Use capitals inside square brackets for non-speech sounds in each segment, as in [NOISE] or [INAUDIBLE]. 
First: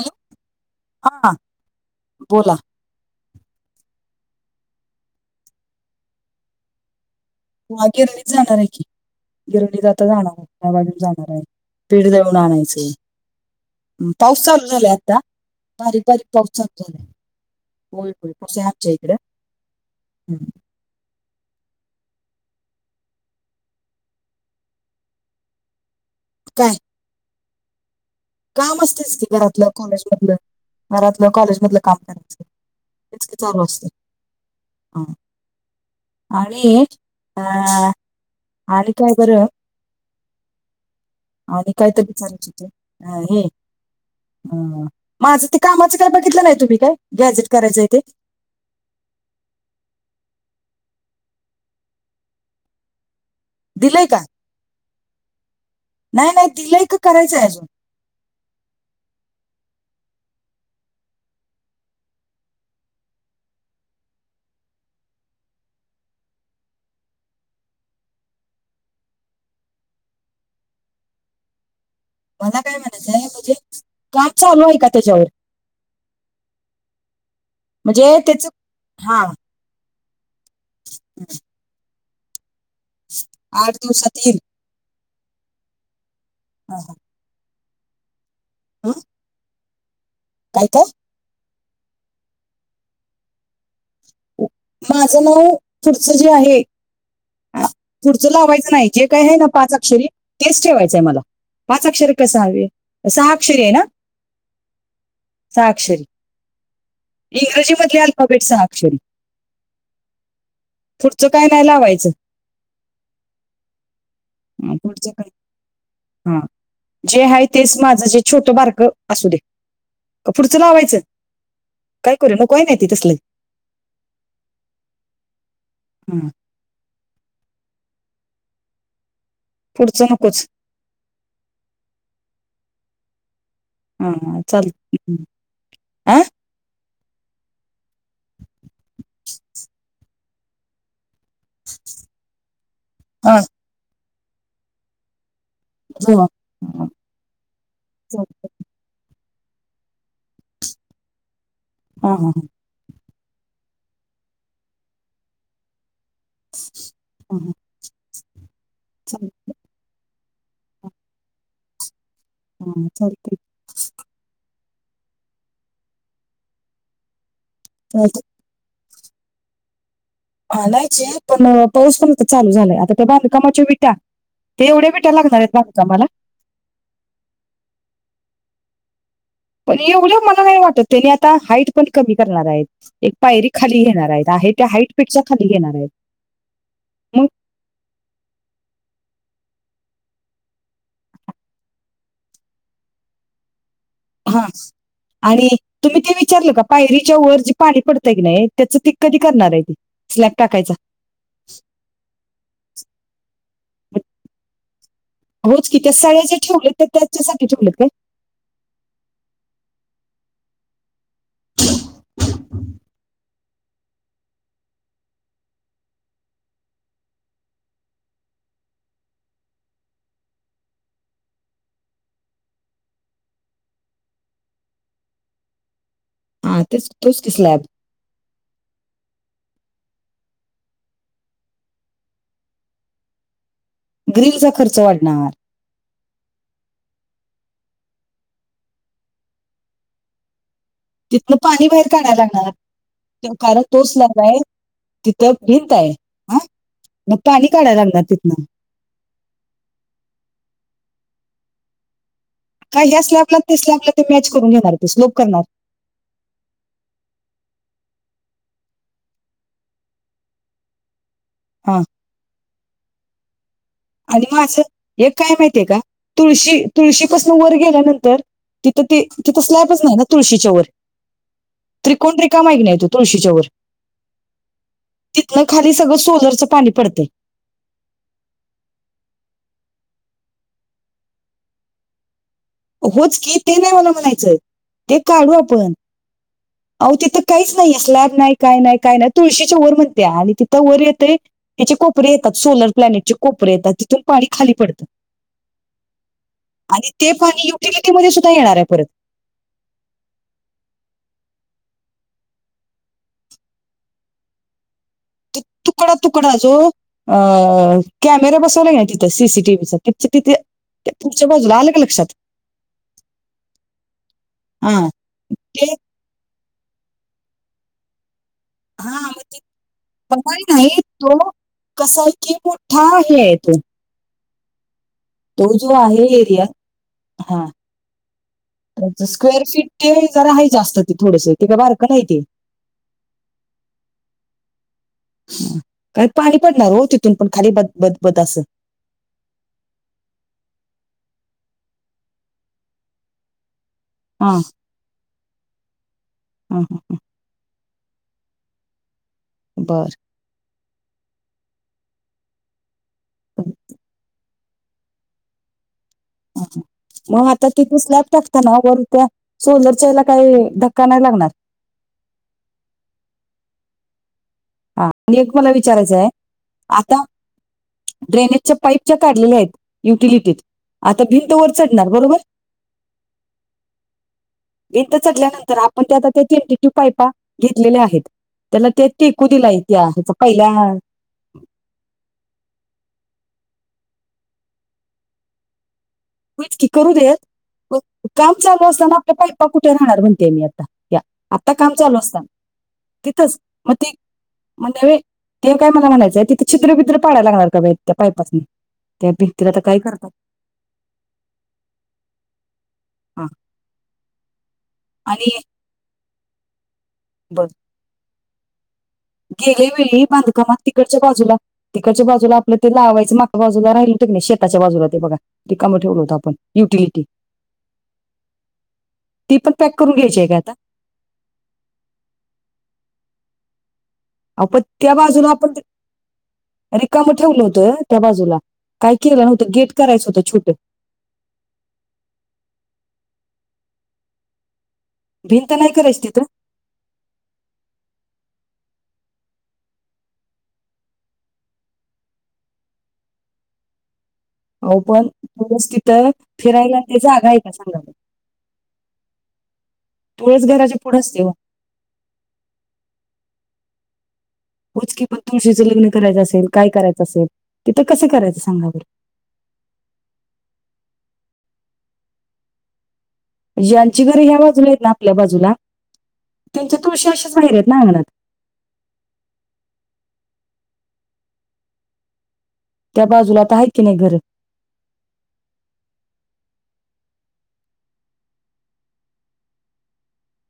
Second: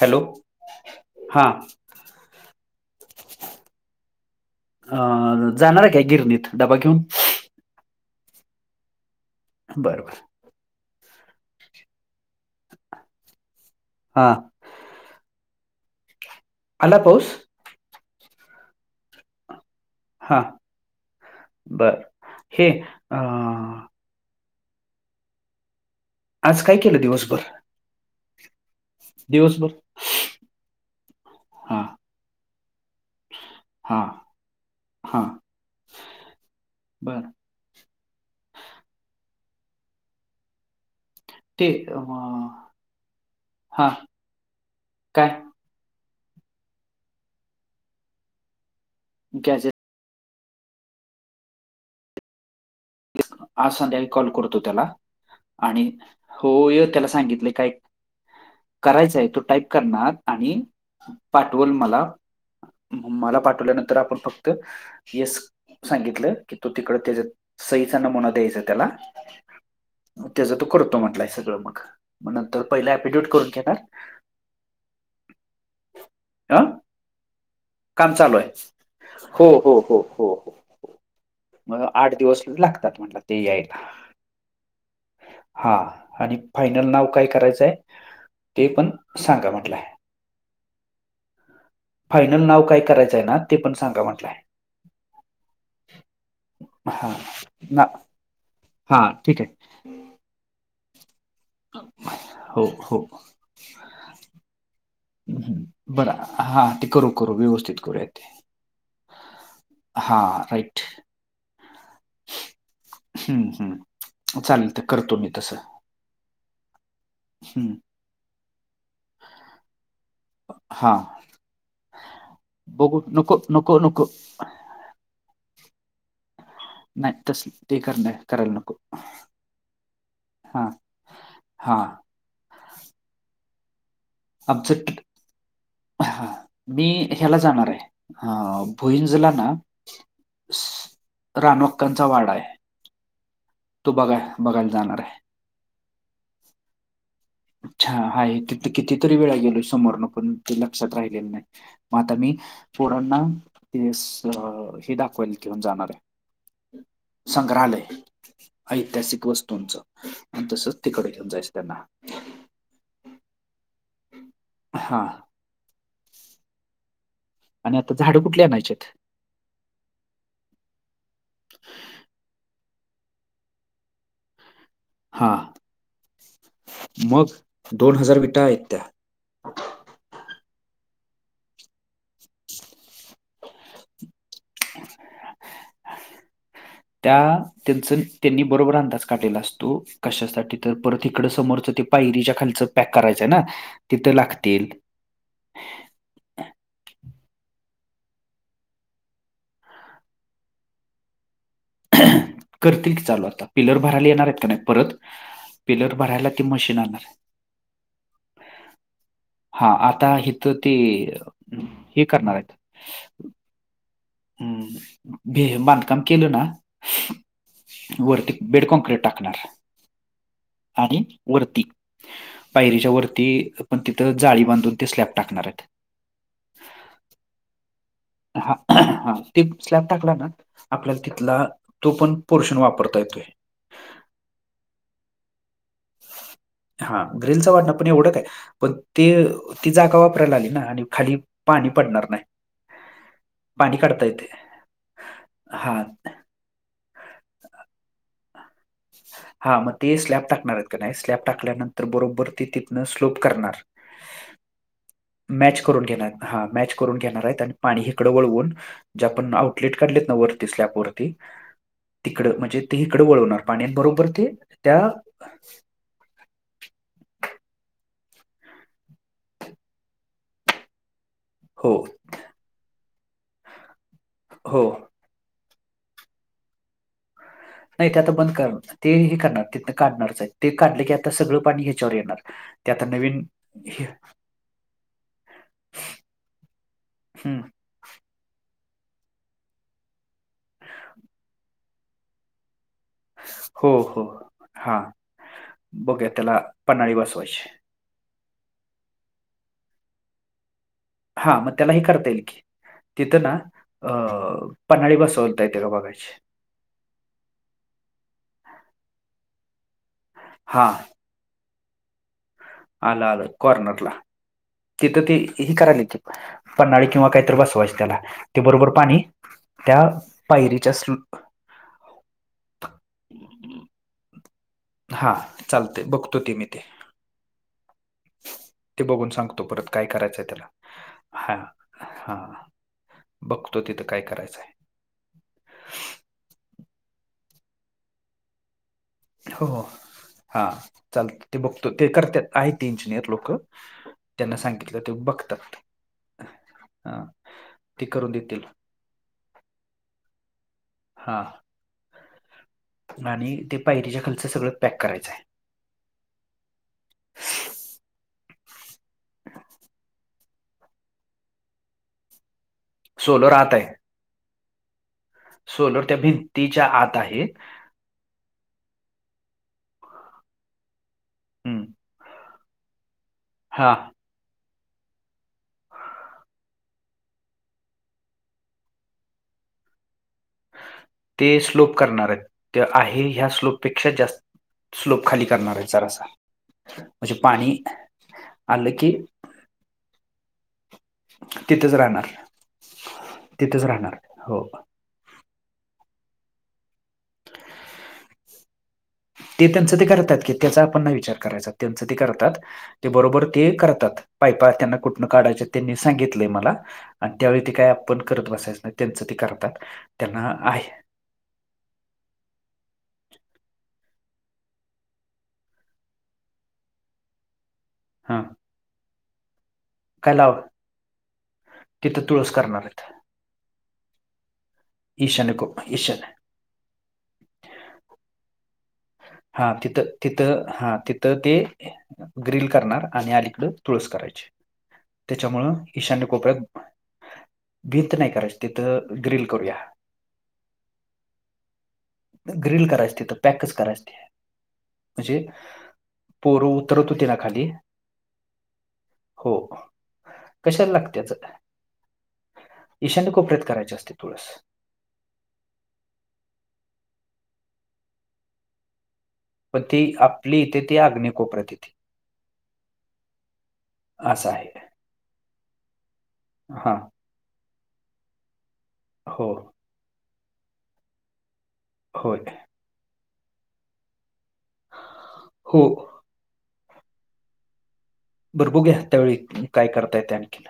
Hello हा. बोला अं- जाणार आहे काय, गिरणीत डबा घेऊन. होय. गिरणीत जाणार आहे की, गिरणीत बर आता बर जाणार ये. [UNINTELLIGIBLE] जाणार आहे. पिठ दळून आणायचे. हा पाऊस चालू झालाय आता, बारीक बारीक पाऊस चालू आला झालाय. पाऊस होय होय. पाऊस आहे आमचे इकडं. हा. बर हे अं.. आज काय केलं दिवसभर. काम असतेच की घरातलं दिवसभर कॉलेजमधलं घरातलं कॉलेजमधलं हा काम करायचं. तेच की चालू असत हा हा. आणि बर अ आणि काय बरं? ते आणि काय तर अं, विचारायच होत हे हा काय माझं ते कामाचं काय बघितलं नाही तुम्ही काय गॅजेट करायचंय ते? गॅजे आज दिलंय संध्याकाळी का कॉल करतो त्याला आणि नाही नाही होय दिलंय का त्याला करायचंय सांगितलय अजून काय करायचय तो टाईप करणार आणि पाठवल मला मला पाठवल्यानंतर आपण फक्त येस सांगितलं की तो तिकड त्याच्या सईचा नमुना द्यायचा त्याला मग त्याच तो करतो म्हटलाय सगळं मग. मग मला नंतर काय पहिलं ॲफिडेविट म्हणायचंय करून म्हणजे घेणार का चालू आहे का त्याच्यावर? हं काम म्हणजे त्याच चालूय हा हो हो हो हो हो. [INAUDIBLE] मग आठ दिवस लागतात. म्हटलं ते आठ यायला दिवसात इल. हा आणि फायनल नाव काय करायचंय ते पण हं? सांगा म्हटलाय. काय काय? फायनल नाव काय करायचंय ना ते पण सांग माझं नाव फुडच जी आहे. हा ना पुढचं लावायचं नाही जे हा काय आहे ठीक ना पाच अक्षरी तेच ठेवायचं आहे मला. पाचक्षर का हो सहावीए सहा अक्षरी अय ना? हम् सहा हम् अक्षरी बरा हा ते करू करू इंग्रजी व्यवस्थित मधले करूया ते. अल्फाबेट सहा अक्षरी हा राई पुढचं काय नाही लावायचं हम्म, हम्म. चालेल तर पुढचं करतो काय? मी तसं हा जे आहे हम्म. तेच माझं जे छोटं बारक असू दे. का पुढचं हा लावायचं काय करूया नकोय नाहीती बघू तसल. नको नको नको हम् नाही तस त कर करायला नको. पुढचं नकोच. आ हा. हां चाल आमचं ट आ हां, मी ह्याला जाणार आहे अ भुईंजला ना रानोक्कांचा वाडा आहे. हा. तू बघा बघायला जाणार आहे जेवा. हा, अच्छा चल. आहे ती कितीतरी वेळा गेलो समोरन पण ते लक्षात राहिले नाही मग हा, आता मी हा, पोरांना तेस हे दाखवाल घेऊन जाणार आहे. हा, हा, संग्रहालय ऐतिहासिक चल. वस्तूंचं आणि तसच तिकडे घेऊन जायचं त्यांना. हम्म चालतय. हा आणि आता झाड चालतंय. कुठली आणायचेत? आनायचे पण पाऊस पण चालू झालाय आता ते बांधकामाचे विटा ते एवढे विट त्या लागणार हां, आहेत बांधकामाला? मग दोन हजार विटा आहेत त्या. पण एवढ मला नाही वाटत त्यांनी आता हाईट पण कमी करणार आहेत. एक पायरी खाली घेणार आहेत आहे त्या हाईट पेक्षा खाली घेणार आहेत. [INAUDIBLE] त्या मग त्यांच त्यांनी बरोबर अंदाज काढलेला असतो कशासाठी तर परत इकडं समोरचं ते पायरीच्या खालच पॅक करायचंय ना? तिथं हा लागतील आणि तुम्ही ते विचारलं का पायरीच्या वर जे पाणी पडतयं की, नाही त्याचं ते कधी करणार आहे. स्लॅब टाकायच [UNINTELLIGIBLE] करतील की, चालू आता पिलर भरायला येणार आहेत की नाही परत होच की, त्या पिलर सळ्या भरायला ज्या ते मशीन ठेवलेत आणणार आहे. त्याच्यासाठी ठेवलेत काय? [UNINTELLIGIBLE] हा आता हिथ ते हे करणार आहेत. हम ते बांधकाम केेलं ना? वरती बेडकॉनक्र्रीट टाकणार आणि वरती पायरीच्या वरती पण तिथं जाळी बांधून ते स्लॅब टाकणार आहेत. हा तेच तोचं कि स्लॅब. हा हा टिब स्लॅब टाकला ना आपल्या तिथला, तो पण पोर्शन वापरता येतोय. ग्रीलचा खर्च वाढणार. हा ग्रिलचं वाटण पण एवढं काय? आहे पण ते ती जागा वापरायला आली ना आणि खाली तिथन पाणी बाहेर पडणार काढायला नाही लागणार? कारण, पाणी तो काढता स्लॅब येते आहे तिथं भिंत हा आहे. ह मग पाणी काढायला लागणार तिथनं. हा मग ते स्लॅब टाकणार आहेत, का नाही स्लॅब टाकल्यानंतर बरोबर ते तिथनं काय ह्या स्लोप स्लॅबला ते करणार. स्लॅबला ते मॅच करून घेणार ते स्लोप करणार. मॅच करून घेणार येत मॅच करून घेणार, आणि पाणी हिकड वळवून. जे आपण आउटलेट काढलेत ना वरती स्लॅब वरती हा. तिकडं म्हणजे ते हिकडं वळवणार पाण्या बरो आणि मग असं हे काय माहितीय, का तुळशी तुळशीपासून वर गेल्यानंतर तिथं ते तिथं स्लॅबच नाही ना तुळशीच्या वर. हो त्रिकोण रिकामा आहे, का नाही तो तुळशीच्या वर हो. तिथनं खाली सगळं सोलरचं पाणी पडतयं. नाही ते आता बंद कर ते हे करणार तिथन काढणारच आहेत, ते काढलं की आता सगळं पाणी ह्याच्यावर येणार. ते आता होच, नवीन की ते नाही मला म्हणायचंय ते काढू आपण आहो तिथं काहीच ना स्लॅब नाही, काय नाही काय नाही तुळशीच्या वर म्हणत्या आणि तिथं वर येतय तेची कोपरी येतात, सोलर प्लॅनेटचे कोपरे येतात, हो, तिथून हो. पाणी खाली हां. पडतं बघूया त्याला आणि पन्हाळी ते बसवायची. तिला ती [UNINTELLIGIBLE] सुद्धा येणार आहे परत. हा मग त्याला हे करता येईल, की तिथं ना पन्हाळी बस तुकडा तुकडा जो अ कॅमेरा बसवला ना तिथं सी सी टी व्ही चा त्याच्या हां, तिथे पुढच्या बाजूला आलं का लक्षांत. आलं आलं कॉर्नरला हा तिथं ते ह ते करायल की, पन्हाळी किंवा काहीतरी बसवायच त्याला ते बरोबर हा पाणी मग ते त्या पायरीच्या कस आहे कि मोठा हे आहे तो हा तो जो चालतयं आहे बघतो ते एरिया मी ते हा. ते त्याचं बघून स्क्वेअर सांगतो फीट परत काय ते करायचंय जरा आहे त्याला. जास्त ते थोडेस हां, ते काय बारकं नाही ते. हां. बघतो तिथं काय करायचंय. काय पाणी पडणार हो तिथून पण खाली बद बद असं. हो हो हा चालतंय, ते बघतो ते करत्यात आहे ते इंजिनिअर लोक हा त्यांना सांगितलं ते बघतात हा हा. ह ते करून देतील. बरं. हा आणि हा, ते पायरीच्या खालचं सगळं पॅक करायचं आहे. मग आता तिथे स्लॅब टाकत ना वरून त्या सोलरच्याला काही धक्का नाही लागणार. सोलर आत आहे म एक मला सोलर त्या विचारायचंय भिंतीच्या आत आता- आहे ड्रेनेजच्या पाईपच्या काढलेल्या आहेत युटिलिटीत आता भिंत वर चढणार बरोबर हा भिंत चढल्यानंतर आपण ते आता त्या तेनटीट्यूब पायपा घेतलेल्या आहेत त्याला ते टेकु दिला त्याच पहिल्या ते स्लोप करणार आहेत ते आहे ह्या स्लोपपेक्षा जास्त स्लोप खाली करणार आहेत जरासा. इतकी करू म्हणजे पाणी देत काम चालू आलं की असताना आपल्या पाईपा कुठे राहणार म्हणते मी आता त्या आता तिथंच काम चालू राहणार असत तिथंच राहणार हो मग ते ते काय मला म्हणायचंय तिथं छीद्रबिद्र पाडायला लागणार का बा त्या पाईपासनी त्या भिंती ते ला त्यांचं काय ते करतात की त्याचा आपण नाही विचार करायचा त्यांच ते करतात बरोबर हा ते करतात पाइपा आण - कुंपण आणि काढायच त्यांनी सांगितलं मला आणि त्यावेळी बर ते काय आपण करत बसायच नाही. त्यांच ते करतात, त्यांना आहे- च्या बाजूला तिकडच्या बाजूला आपलं ते लावायचं मागच्या बाजूला राहिल हो ते नाही शेताच्या बाजूला ते बघा. रिकाम ठेवलं होत आपण युटिलिटी हा ती पण पॅक करून घ्यायची आहे का आता? तिथं तुळस करणार आहेत अहो पण त्या बाजूला ईशान्य आपण को ईशान्य रिकाम ठेवलं होतं. त्या बाजूला, काय केलं ना- हा तिथं तिथं हा तिथं ते- ग्रील करणार आणि अलीकड तुळस करायची त्याच्यामुळ भिंत नाही करायची ईशान्य तिथं कोपऱ्यात भींत नाही करायच तिथं ग्रिल करूया ग्रिल करायचते तिथ पॅकच करायच ते. अहो पण म्हणजे तुळस तिथं पोरं फिरायला उतरत ते होती ना जागा आहे खाली का सांगा बरं? हो तुळस कशाला घराच्या लाग पुढे त्याच असते हो ईशान्य कोपरत करायचे असते तुळस. होच कि पण तुळशीचे लग्न करायचं असेल काय करायचं असेल तिथ कसे करायचं सांगा बर. पण ती आपली इथे ती आग्नेय कोपऱ्यात येते ज्यांची घरी असं ह्या आहे बाजूला आहेत ना आपल्या बाजूला हां त्यांच्या तुळशी अशेच बाहिर आहेत ना अंगणात हो होय. त्या बाजूला आ तर आहेत की नाही घर हो. बर बघूया त्यावेळी काय करता येत आणखीन.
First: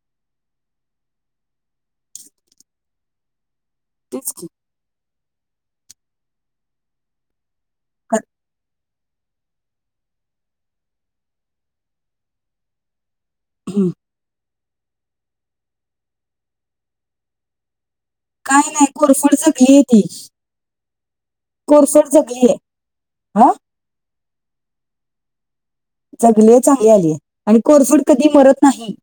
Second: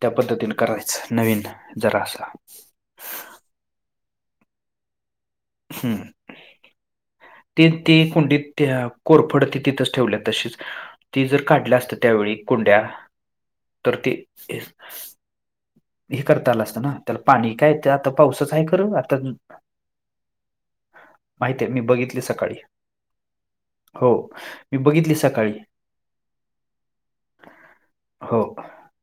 त्या पद्धतीने करायच नवीन जरा असल तेच की. हम्म ते ते का- कुंडीत त्या कोरफड ती तिथंच ठेवल्या तशीच ती जर काढल्या असतं त्यावेळी कुंड्या हं. तर ते- हे करता आलं असतं ना त्याला पाणी काय त्या काय नाही कोरफडीच जंगली ती- माहिती आहे मी कोरफड बघितली जगली सकाळी आहे हा. हो मी बघितली सकाळी- चगले चांगली आली य आणि कोरफड कधी हो मरत नाही.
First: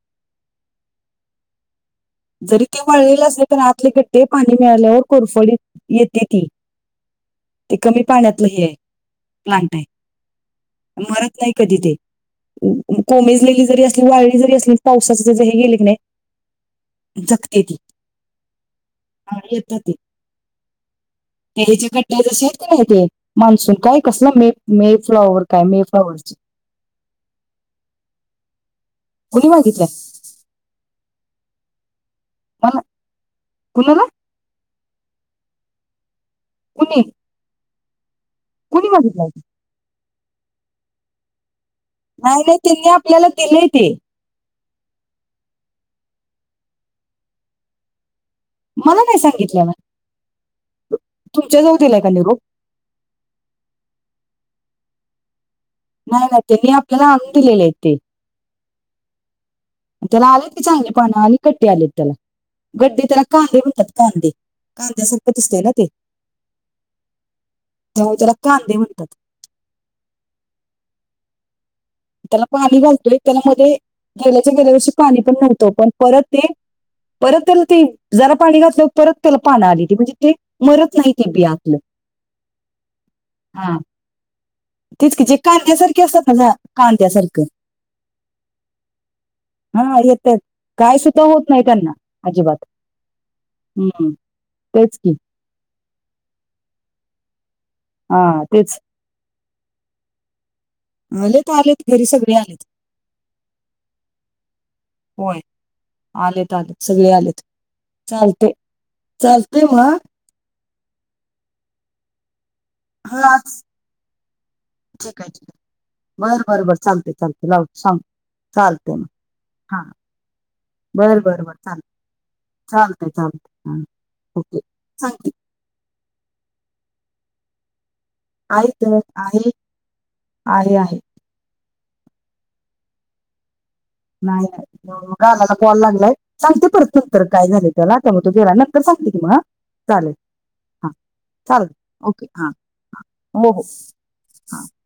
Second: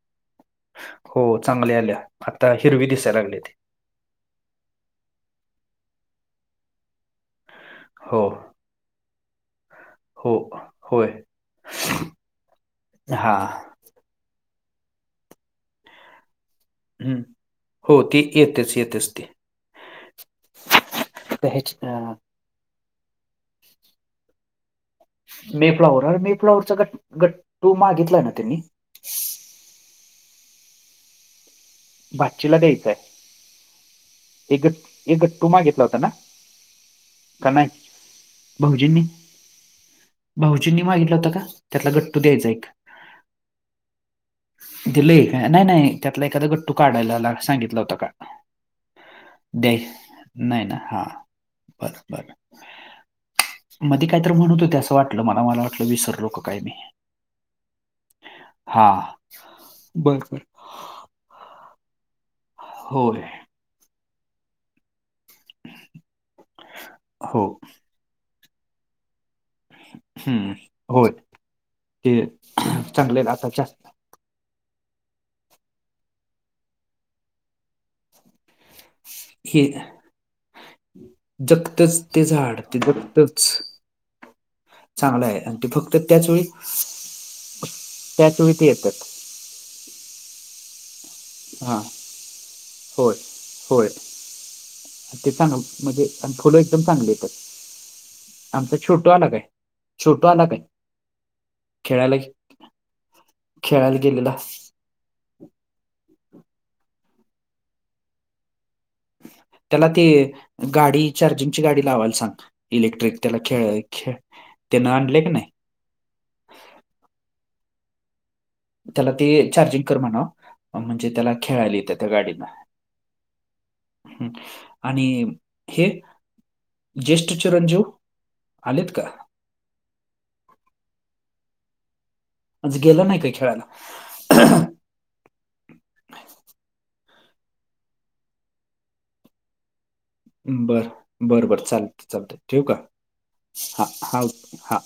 हो चांगली आल्या. आता जरी ते हिरवी दिसायला वळलेल लागले असले ते तर आतले गट्टे पाणी मिळाल्यावर कोरफडीत येत्या ती ते कमी हो पाण्यातलं हे आहे प्लांटाय. हो होय मरत नाही कधी ते हा कोमेजलेली जरी अस की वाळी जरी असली पावसाच जरी हे गेल की नाही हम्म. जगते ती हो येतेच येतेच ती ह यत ते - तर - ते ह्याची हेचे गड्डे्या जसे आहेत की नाही ते मान्सून काय कसलं मेप मे फ्लॉवर मेपलावरचा गट गट्टू मागितलाय ना त्यांनी - - कुणी मागितलाय? भाचीला मला द्यायचंय कुणाला एक गट एक गट्टू मागितला होता ना? कुणी? का नाही कुणी भाऊजींनी मागितलंय भाऊजींनी मागितलं होत का? त्यातला नाही नाही त्यांनी आपल्याला दिलेय ते दिलय काय? नाही, नाही त्यातला एखादा गट्टु काढायला ला सांगितला होत का? मला नाही सांगितल्या ला द्याय नाही ना म हा तुमच्या जवळ देलाय बरं काय बरं निरोप मध्ये काहीतर म्हणत होते असं वाटलं मला मला वाटलं नाही विसरलो का नाही काय मी त्यांनी आपल्याला आणुन दिलेले आहे ते हा. त्याला बरं आलेत ते चांगले पानं आणि कट्टी आलेत त्याला गड्डे होय. त्याला कांदे म्हणतात कांदे कांद्या सारख दिसतय ना ते. हो. हो त्याला कांदे म्हणतात हम्म होय. ते त्याला पाणी घालतोय चांगले त्याला आता मध्ये जास्त गेल्याच्या गेल्या वर्षी पाणी पण नव्हतं पण परत ते परत त्याला ते जरा पाणी घातलं परत तेल हे पाना आली ती म्हणजे ते मरत नाही ते बियातलं. जगतच ते झाड ते बघतच. तिचकी जे फक्त कांद्यासारखे त्याच असतात वेळी जा कांद्या सारखं. त्याच वेळी ते येतात. हा येतय. काय सुद्धा होत नाही हां त्यांना अजिबात होय. होय. हम्म. तेच की ते चांग म्हणजे फुलं एकदम चांगली येतात. हा आमचा तेच छोटू आला काय? छोटू आला काय? आलेत आलेत घरी खेळायला सगळे आलेत खेळायला गेलेला. होय आलेत आलेत सगळे आलेत चालते. चालते त्याला मग ते गाडी चार्जिंगची गाडी लावायला सांग. इलेक्ट्रिक हा त्याला खेळेळ खेळ त्यान आणलय की नाई. बरं बरं बर चालते चालते लावत सांगत त्याला ते चार्जिंग कर म्हणाव. म्हणजे बर त्याला बर बर चालते खेळायला येत्या गाडीन. चालतंय चालतंय हा ओके आणि सांगते हे ज्येष्ठ चीरन जीव. आहेत तर आहे आहे आहे. आजं गेलं नाही काही खेळायला. नाही. म गालाला बॉल लागलाय. सांगते परत नंतर काय झाले त्याला त्या मग तू गेला नंतर सांगते कि म. बर बरं बर चालेल चालत ओके चालत हा ठेऊका हो हो हा हा हा.